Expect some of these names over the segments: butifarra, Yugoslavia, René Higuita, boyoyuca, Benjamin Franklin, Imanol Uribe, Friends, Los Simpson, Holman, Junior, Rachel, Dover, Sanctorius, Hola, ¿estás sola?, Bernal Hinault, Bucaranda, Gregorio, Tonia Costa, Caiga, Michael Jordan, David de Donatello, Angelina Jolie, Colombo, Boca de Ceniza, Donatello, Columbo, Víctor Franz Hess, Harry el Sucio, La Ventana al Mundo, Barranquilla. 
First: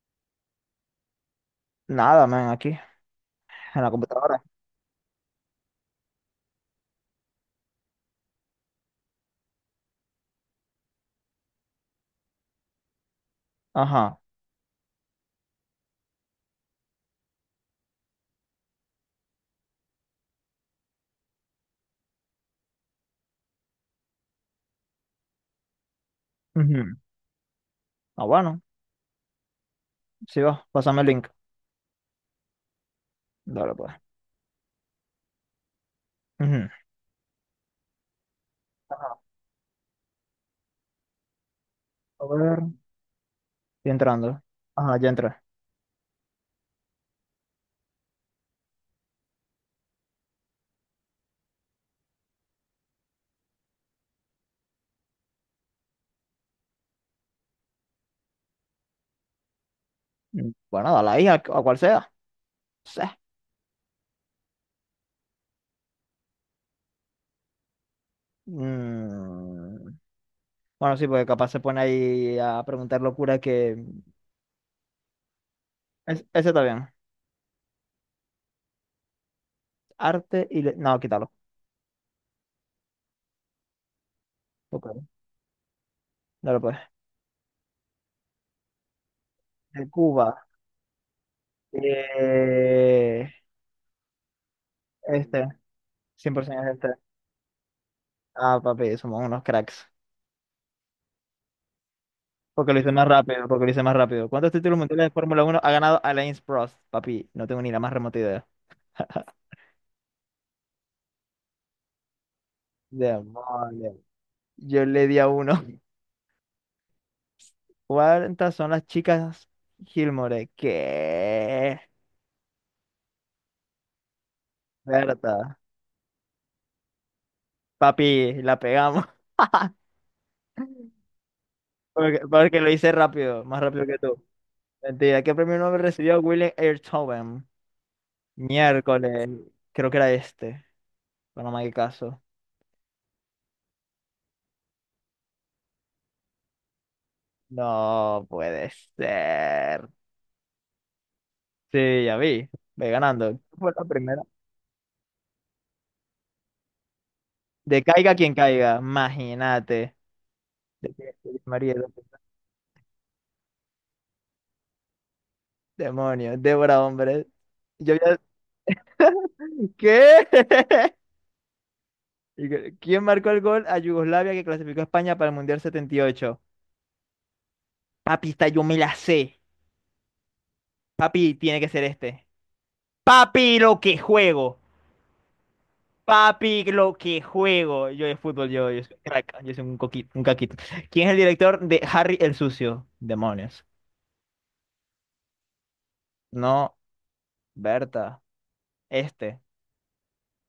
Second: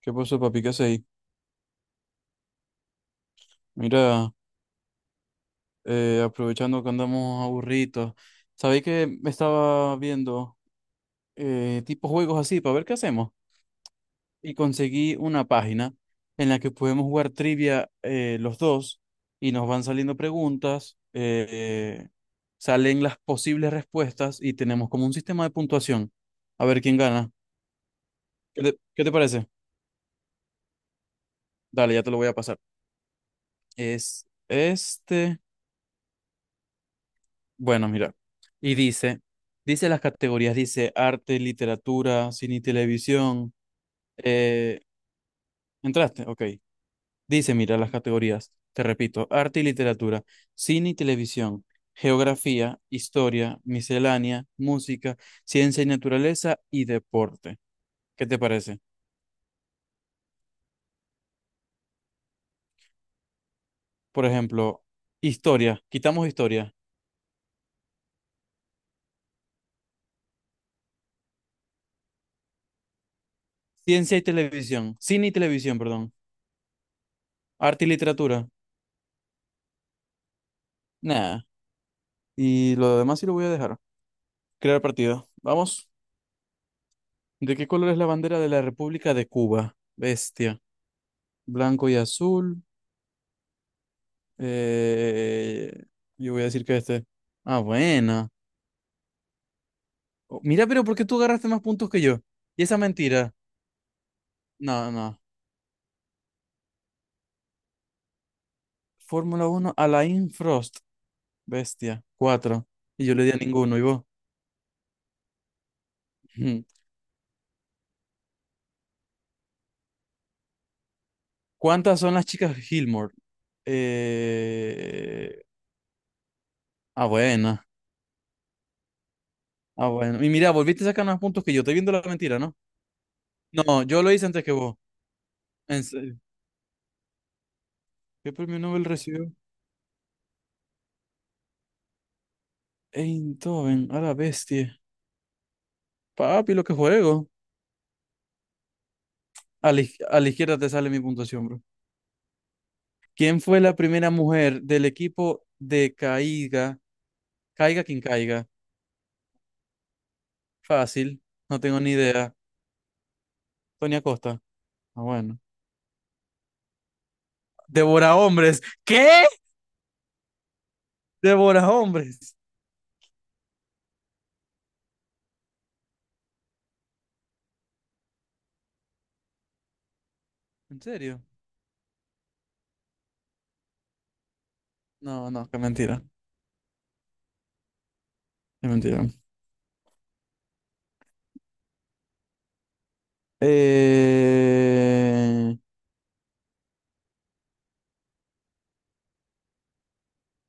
¿Qué pasó, papi? ¿Qué hacéis? Nada, man, aquí, en la Mira, computadora. Aprovechando que andamos aburridos, ¿sabéis que me estaba viendo tipo juegos así para ver qué hacemos? Ajá. Y conseguí una página en la que podemos jugar trivia los dos y nos van saliendo preguntas, salen las posibles respuestas y tenemos como un sistema de puntuación. A ver Ujú. quién gana. Ah, bueno, ¿Qué te parece? sí va, pásame el link. Dale, ya te lo voy a pasar. Dale, pues. Es este. Ujú. Bueno, mira. Y Ajá. dice, dice las categorías, dice arte, A literatura, cine ver. y televisión. Estoy entrando. Eh, Ajá, ya entré. ¿Entraste? Ok. Dice, mira, las categorías. Te repito, arte y literatura, cine y televisión, geografía, historia, miscelánea, música, ciencia y naturaleza y deporte. ¿Qué te parece? Bueno, dale ahí a, cual sea. Sí. Por ejemplo, historia, quitamos historia, Mm, Bueno, sí, porque capaz se pone ahí a preguntar locura que... ciencia y televisión, cine y televisión, perdón, Es- ese está bien. arte y literatura. Arte y... le- No, quítalo. Nada. Y lo demás sí lo voy a dejar. Crear Ok, partido. Vamos. dale pues. ¿De qué color es la bandera de la República de Cuba? De Cuba. Bestia. Blanco y azul. Eh, Este. Eh, yo voy a 100% decir es que este. este. Ah, buena. Ah, papi, somos unos cracks. Oh, mira, pero ¿por qué tú agarraste más puntos que yo? Y Porque esa lo hice más mentira. rápido, porque lo hice más rápido. ¿Cuántos títulos No, mundiales de no. Fórmula Uno ha ganado Alain Prost? Papi, no tengo ni la más remota idea. Fórmula uno, Alain Frost. Bestia. Cuatro. Y yo le di a ninguno, ¿y Demonios. vos? Yo le di a uno. Ujú. ¿Cuántas son las chicas Gilmore? ¿Qué? ¿Cuántas son las chicas Gilmore? Eh... Berta. Ah, buena. Papi, la pegamos. Ah, bueno. Y mira, volviste a sacar más puntos que yo. Estoy viendo la Porque, mentira, ¿no? porque lo hice rápido, más No, rápido que yo lo tú. hice antes que vos. Mentira, ¿qué premio Nobel En serio. recibió Willem Einthoven? ¿Qué premio Nobel Miércoles. recibió Creo que era este. Bueno, no me hagas caso. Eindhoven? A la bestia. Papi, lo que juego. No puede A la, ser. iz- a la izquierda te sale mi puntuación, bro. Sí, ya vi, ve ganando. ¿Quién fue Fue la la primera primera. mujer del equipo de Caiga? De Caiga quien caiga quien caiga. caiga, imagínate. De que- Fácil. de No María, tengo ni de- idea. Tonia Costa. Ah, bueno. demonio, Débora, hombre. Yo Devora ya- hombres. ¿Qué? ¿Qué? Devora hombres. Y que- ¿Quién marcó el gol a Yugoslavia que clasificó a España para el Mundial 78? Papi, esta yo me la sé. ¿En serio? Papi, tiene que ser este. Papi, lo que juego. No, no, qué mentira. Papi, lo que juego. Yo de fútbol, Qué yo soy un mentira. crack, yo soy un coquito, un caquito. ¿Quién es el director de Harry el Sucio? Demonios. Eh... No. Berta, este,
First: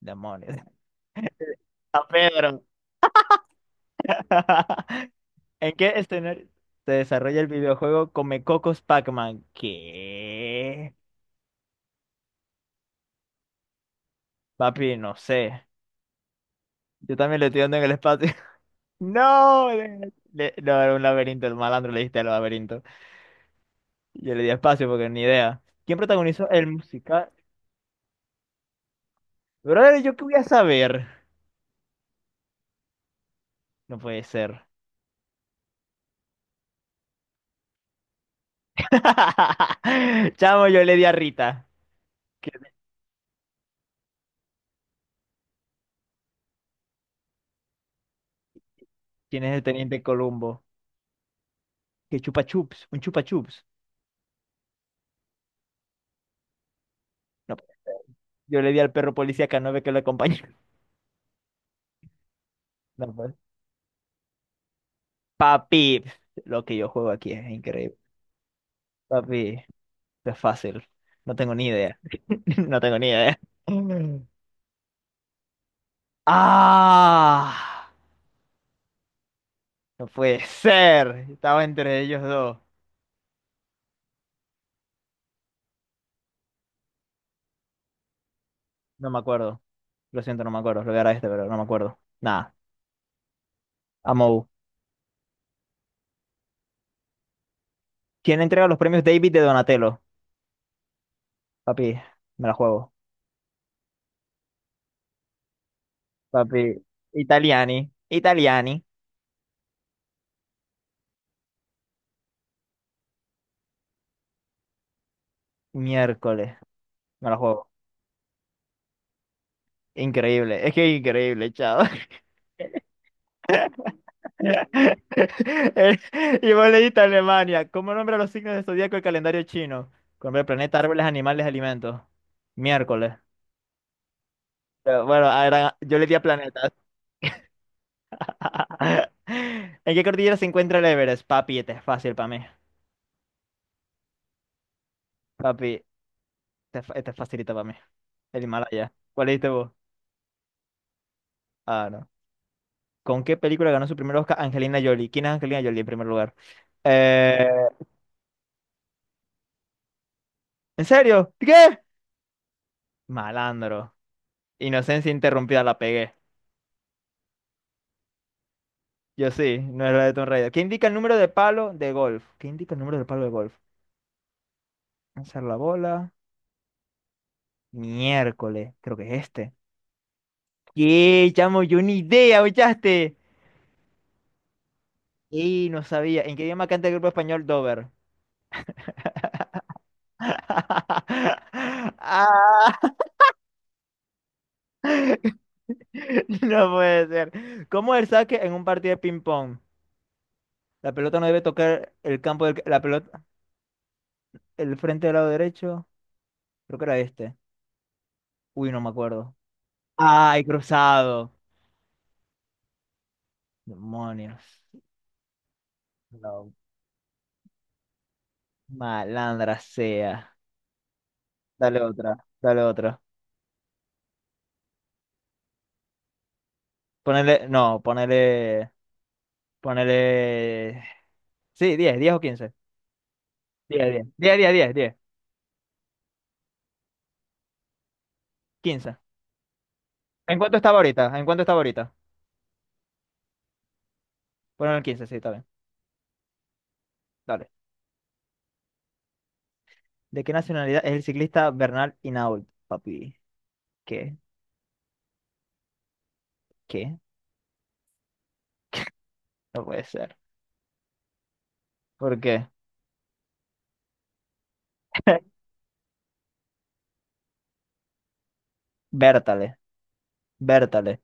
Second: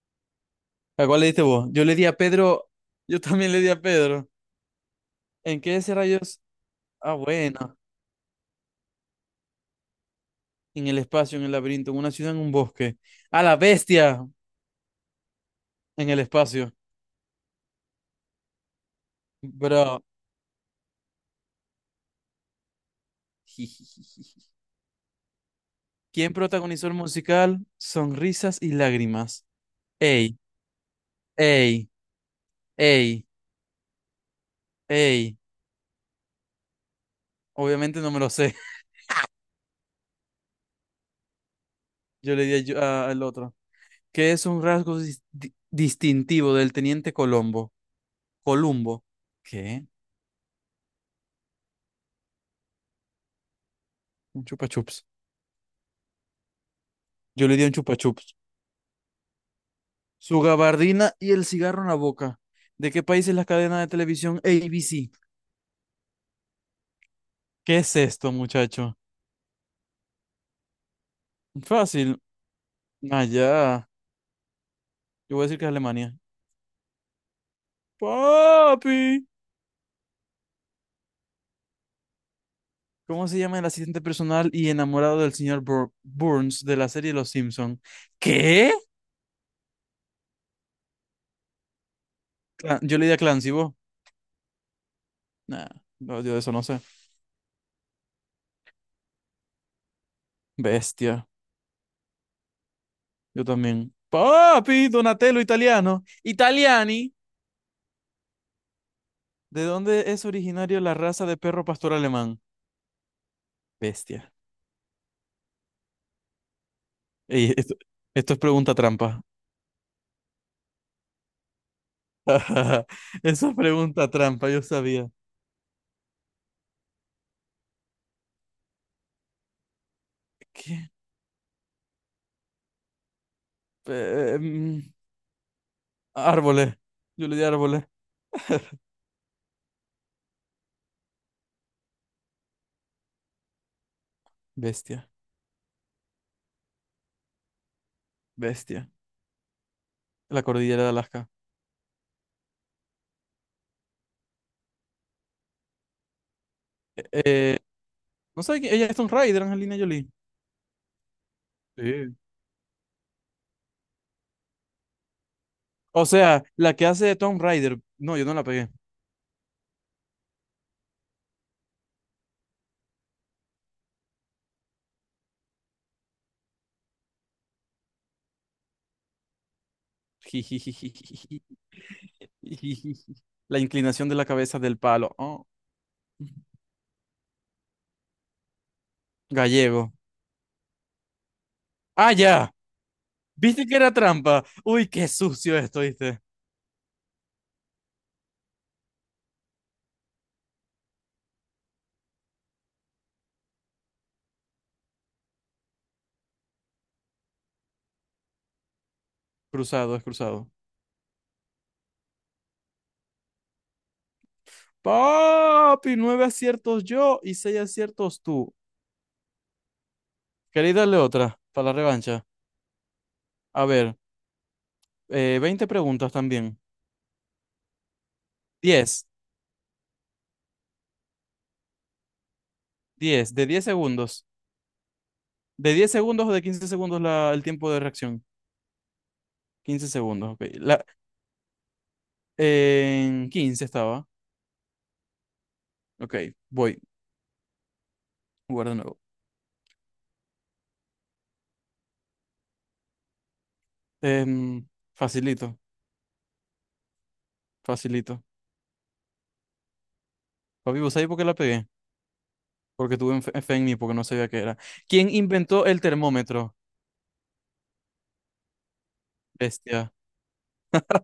demonios. ¿A cuál le diste vos? Yo le di a Pedro. Pedro. Yo también le di a Pedro. ¿En ¿En qué qué ese rayos? escenario se Ah, desarrolla el bueno. videojuego Come Cocos Pac-Man? En ¿Qué? el espacio, en el laberinto, en una ciudad, en un bosque. A la bestia Papi, no sé. en el espacio. Yo también le estoy dando en el espacio. No, Bro. le- le- no, era un laberinto, el malandro le diste al laberinto. Yo le di espacio porque ni idea. ¿Quién ¿Quién protagonizó el protagonizó el musical? musical Sonrisas y Lágrimas? Brother, ¿yo qué voy Ey, a saber? ey, ey, No puede ser. ey. Obviamente no me lo sé. Chamo, yo le di a Rita. Yo le ¿Qué- di al otro. ¿Qué es un rasgo distintivo del teniente Colombo? Columbo. ¿Quién es el ¿Qué? teniente Columbo? ¿Qué chupa chups? ¿Un chupa chups? Un chupa chups. Yo No. le di un chupa chups. Yo le di al perro policía Canove que lo acompañó. Su gabardina y el cigarro en la boca. ¿De qué No, país pues. es la cadena de televisión ABC? Papi, lo que yo juego aquí es ¿Qué es increíble. esto, muchacho? Papi, esto es fácil. No tengo ni idea. Fácil. No tengo ni idea. Allá. Yo voy a decir que es Alemania. ¡Ah! Papi. No puede ser. Estaba entre ellos dos. ¿Cómo se llama el asistente personal y enamorado del señor Burns de la serie Los Simpson? ¿Qué? No me acuerdo. Lo siento, no me acuerdo. Lo voy a dar a este, pero no me acuerdo. Nada. Yo le di a Clancy, ¿vos? Amou. Nah, no, yo de eso no sé. ¿Quién entrega los premios David de Donatello? Bestia. Papi, me la juego. Yo también. Papi, Donatello italiano. Papi, Italiani. Italiani. Italiani. ¿De dónde es originario la raza de perro pastor alemán? Bestia. Miércoles. Me la Ey, juego. esto es pregunta trampa. Increíble, es que increíble, chao. Esa es pregunta trampa, yo sabía. Y vos leíste Alemania. ¿Cómo nombra los signos del zodiaco el calendario chino? Con el planeta, ¿Qué? árboles, animales, alimentos. Miércoles. Em, Pero bueno, ah, era- yo le di a planetas. árboles. Yo le di árboles. ¿En qué cordillera se encuentra el Everest? Papi, este es fácil para mí. Bestia. Papi, este, es fa- este es facilita para mí. El Bestia. Himalaya. ¿Cuál leíste vos? La cordillera de Alaska. Ah, no. ¿Con qué película ganó su primer Oscar Angelina Jolie? ¿Quién es Angelina Jolie en primer lugar? Eh, Eh, eh, no sé, ella es Tomb Raider, Angelina Jolie. ¿En serio? ¿Qué? Sí. Malandro. Inocencia interrumpida, la O pegué. sea, la que hace de Tomb Raider. No, yo no la pegué. Yo sí, no era de Tomb Raider. ¿Qué indica el número de palo de golf? ¿Qué indica el número de palo de golf? Lanzar la bola. Miércoles, creo que es este. ¿Qué, chamo? Yo ni idea, Jijijijijiji. ¿ochaste? La inclinación de la cabeza del palo. Oh. Y no sabía. ¿En qué idioma canta el grupo español Dover? Gallego. ¡Ah, ya! Ah, ¿Viste que era trampa? Uy, qué sucio esto, ¿viste? no puede ser. ¿Cómo es el saque en un partido de ping-pong? La pelota no debe tocar el campo del... La pelota... El frente del lado derecho. Creo que era este. Uy, no me acuerdo. Cruzado, es Ay, cruzado. cruzado. Demonios. Papi, nueve No, aciertos yo y seis aciertos tú. malandra sea. ¿Queréis darle otra para la Dale otra, revancha? dale otra. A ver. 20 preguntas también. Ponele, no, ponele, 10 ponele. Sí, 10, 10 o quince. 10 de 10 Diez, segundos. diez, diez, diez, diez, 10, ¿De diez segundos o de 15 segundos el tiempo de reacción? 15. 15 segundos, ¿En ok. cuánto estaba ahorita? ¿En cuánto estaba ahorita? En 15 estaba. Ponele el 15, sí, está bien. Ok, voy. Dale. Jugar de nuevo. ¿De qué nacionalidad es el ciclista Bernal Hinault, papi? ¿Qué? Em, facilito, ¿Qué? facilito. No puede ser. Papi, ¿vos sabés por qué la pegué? ¿Por qué? Porque tuve fe en mí, porque no sabía qué era. ¿Quién inventó el termómetro? Bértale, Bestia. Bértale.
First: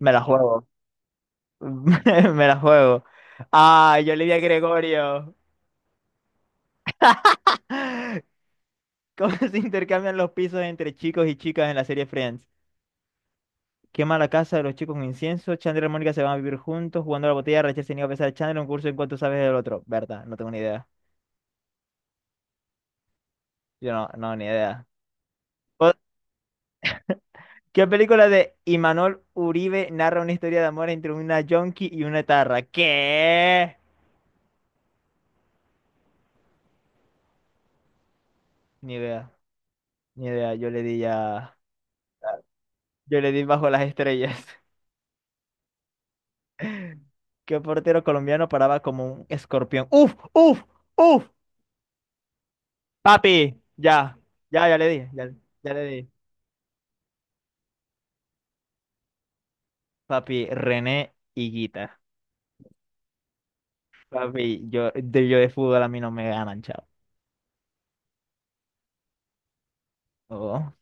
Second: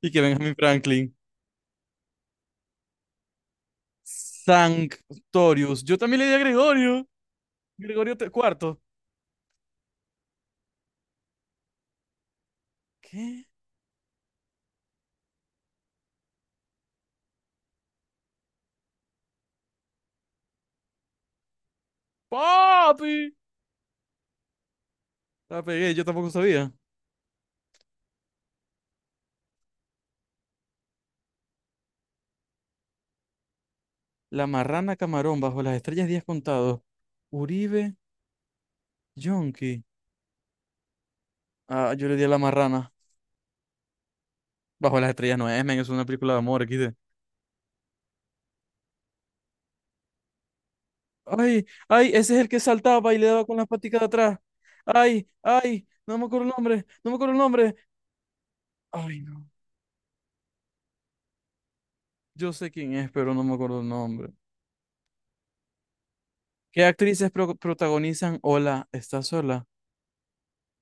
Y la que Benjamin juego. Franklin. Me la juego. Ah, yo le di a Gregorio. Sanctorius. Yo también le di a Gregorio. Gregorio cuarto. ¿Cómo se intercambian los pisos entre chicos y chicas en la serie Friends? ¿Qué? Quema la casa de los chicos con incienso. Chandler y Mónica se van a vivir juntos jugando a la botella. Rachel se niega a besar a Chandler un curso en cuanto sabes del otro. Berta, no tengo ni idea. Papi. Yo no, no, ni idea. La O- pegué, yo tampoco sabía. ¿Qué película de Imanol Uribe narra una historia de amor entre una yonki y una tarra? ¿Qué? La marrana camarón bajo las estrellas días contados. Uribe Ni idea, Yonki. ni idea. Yo le di ya. Ah, yo le di a la marrana. Yo le di bajo las estrellas. Bajo las estrellas no es, men, es una película de amor, aquí. ¿Qué portero colombiano paraba como un escorpión? ¡Uf! ¡Uf! ¡Uf! Ay, ay, ese es el que saltaba y le daba Papi, con las paticas de ya, atrás. ya, ya le dije, Ay, ya, ya le ay, dije. no me acuerdo el nombre, no me acuerdo el nombre. Ay, no. Papi, René Higuita. Yo sé quién es, pero no me acuerdo el nombre. Papi, yo de fútbol a mí no me ganan, ¿Qué chao. actrices protagonizan Hola, ¿estás sola? Oh,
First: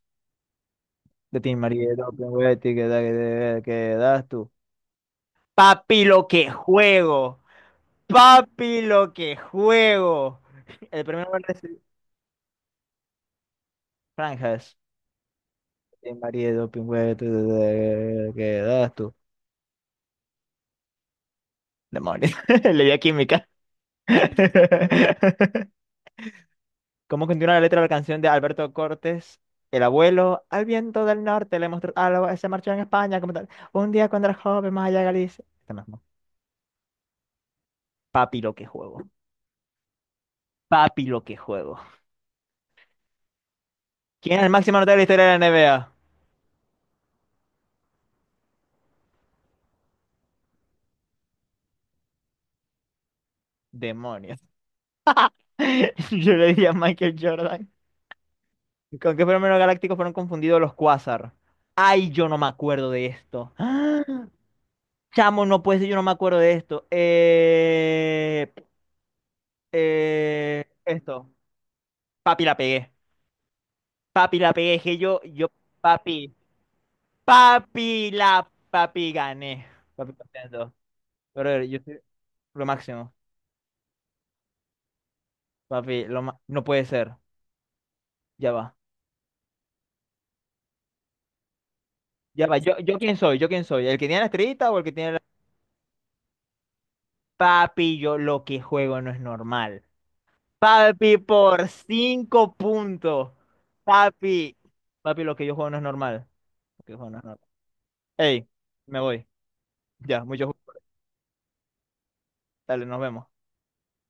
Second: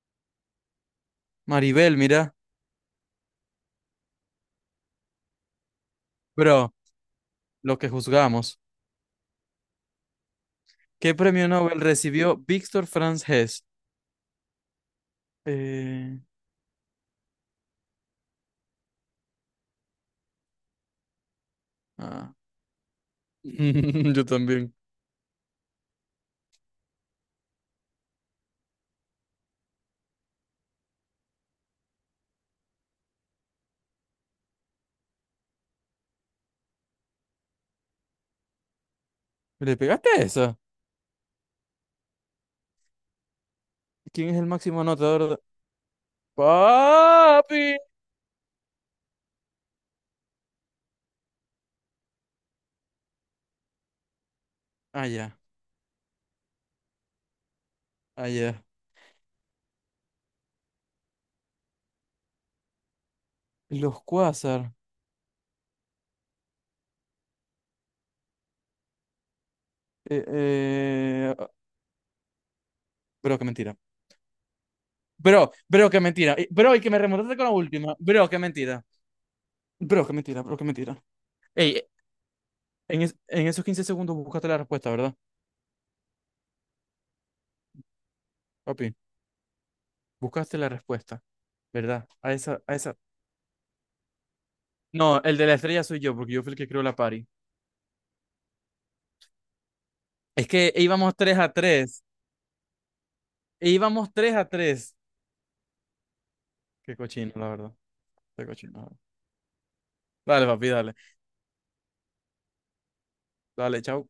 de Team María, Maribel, mira. ¿qué da- qué das tú? Papi, lo que Bro, juego. lo que juzgamos. Papi, lo que juego. El ¿Qué primer lugar premio de este Nobel recibió Víctor Franz Hess? franjas. De Eh, María, doping, güey, tú, ¿qué das tú? Demonios. Ah. Le di a química. Yo también. ¿Cómo continúa la letra de la canción de Alberto Cortés? El abuelo, al viento del norte le mostró algo, se marchó en España como tal. Un día cuando era joven, más allá de Galicia. Este mismo. Papi, lo que juego. ¿Le pegaste a esa? Papi, lo que juego. ¿Quién es ¿Quién es el el máximo máximo anotador de la historia de anotador? La NBA? ¡Papi! Demonios. Ah, ya. Yo le diría a Michael Jordan. Ah, ya. ¿Con qué fenómeno galáctico fueron confundidos los cuásar? Ay, yo no me acuerdo de esto. Los ¡Ah! Quasar. Chamo, no puede ser, yo no me acuerdo de esto. Eh, Esto. eh... ah, Papi, la pegué. Bro, qué mentira. Papi, la pegué, dije Bro, bro, qué papi, mentira. Bro, y que me remontaste con la última. Bro, qué la, mentira. papi, gané. Bro, Papi, qué mentira, bro, qué contento. mentira. Pero Ey, yo eh, soy lo en, máximo. es- en esos 15 segundos buscaste la respuesta, ¿verdad? Papi, lo ma- no puede ser. Ya va. Papi, buscaste la respuesta, ¿verdad? A Ya va. esa, a Yo, esa. yo quién soy, yo quién soy. ¿El que tiene la estrellita o el que tiene No, la... el de la estrella soy yo, porque yo fui el que creó la party. Papi, yo lo que juego no es normal. Es que íbamos Papi, tres a por 3. 5 puntos. Íbamos 3 a Papi. 3. Papi, lo que yo juego no es normal. Lo que yo Qué juego no es cochino, normal. la verdad. Qué Ey, me cochino. voy. Ya, Dale, mucho papi, gusto. dale. Dale, nos vemos. Dale, chao.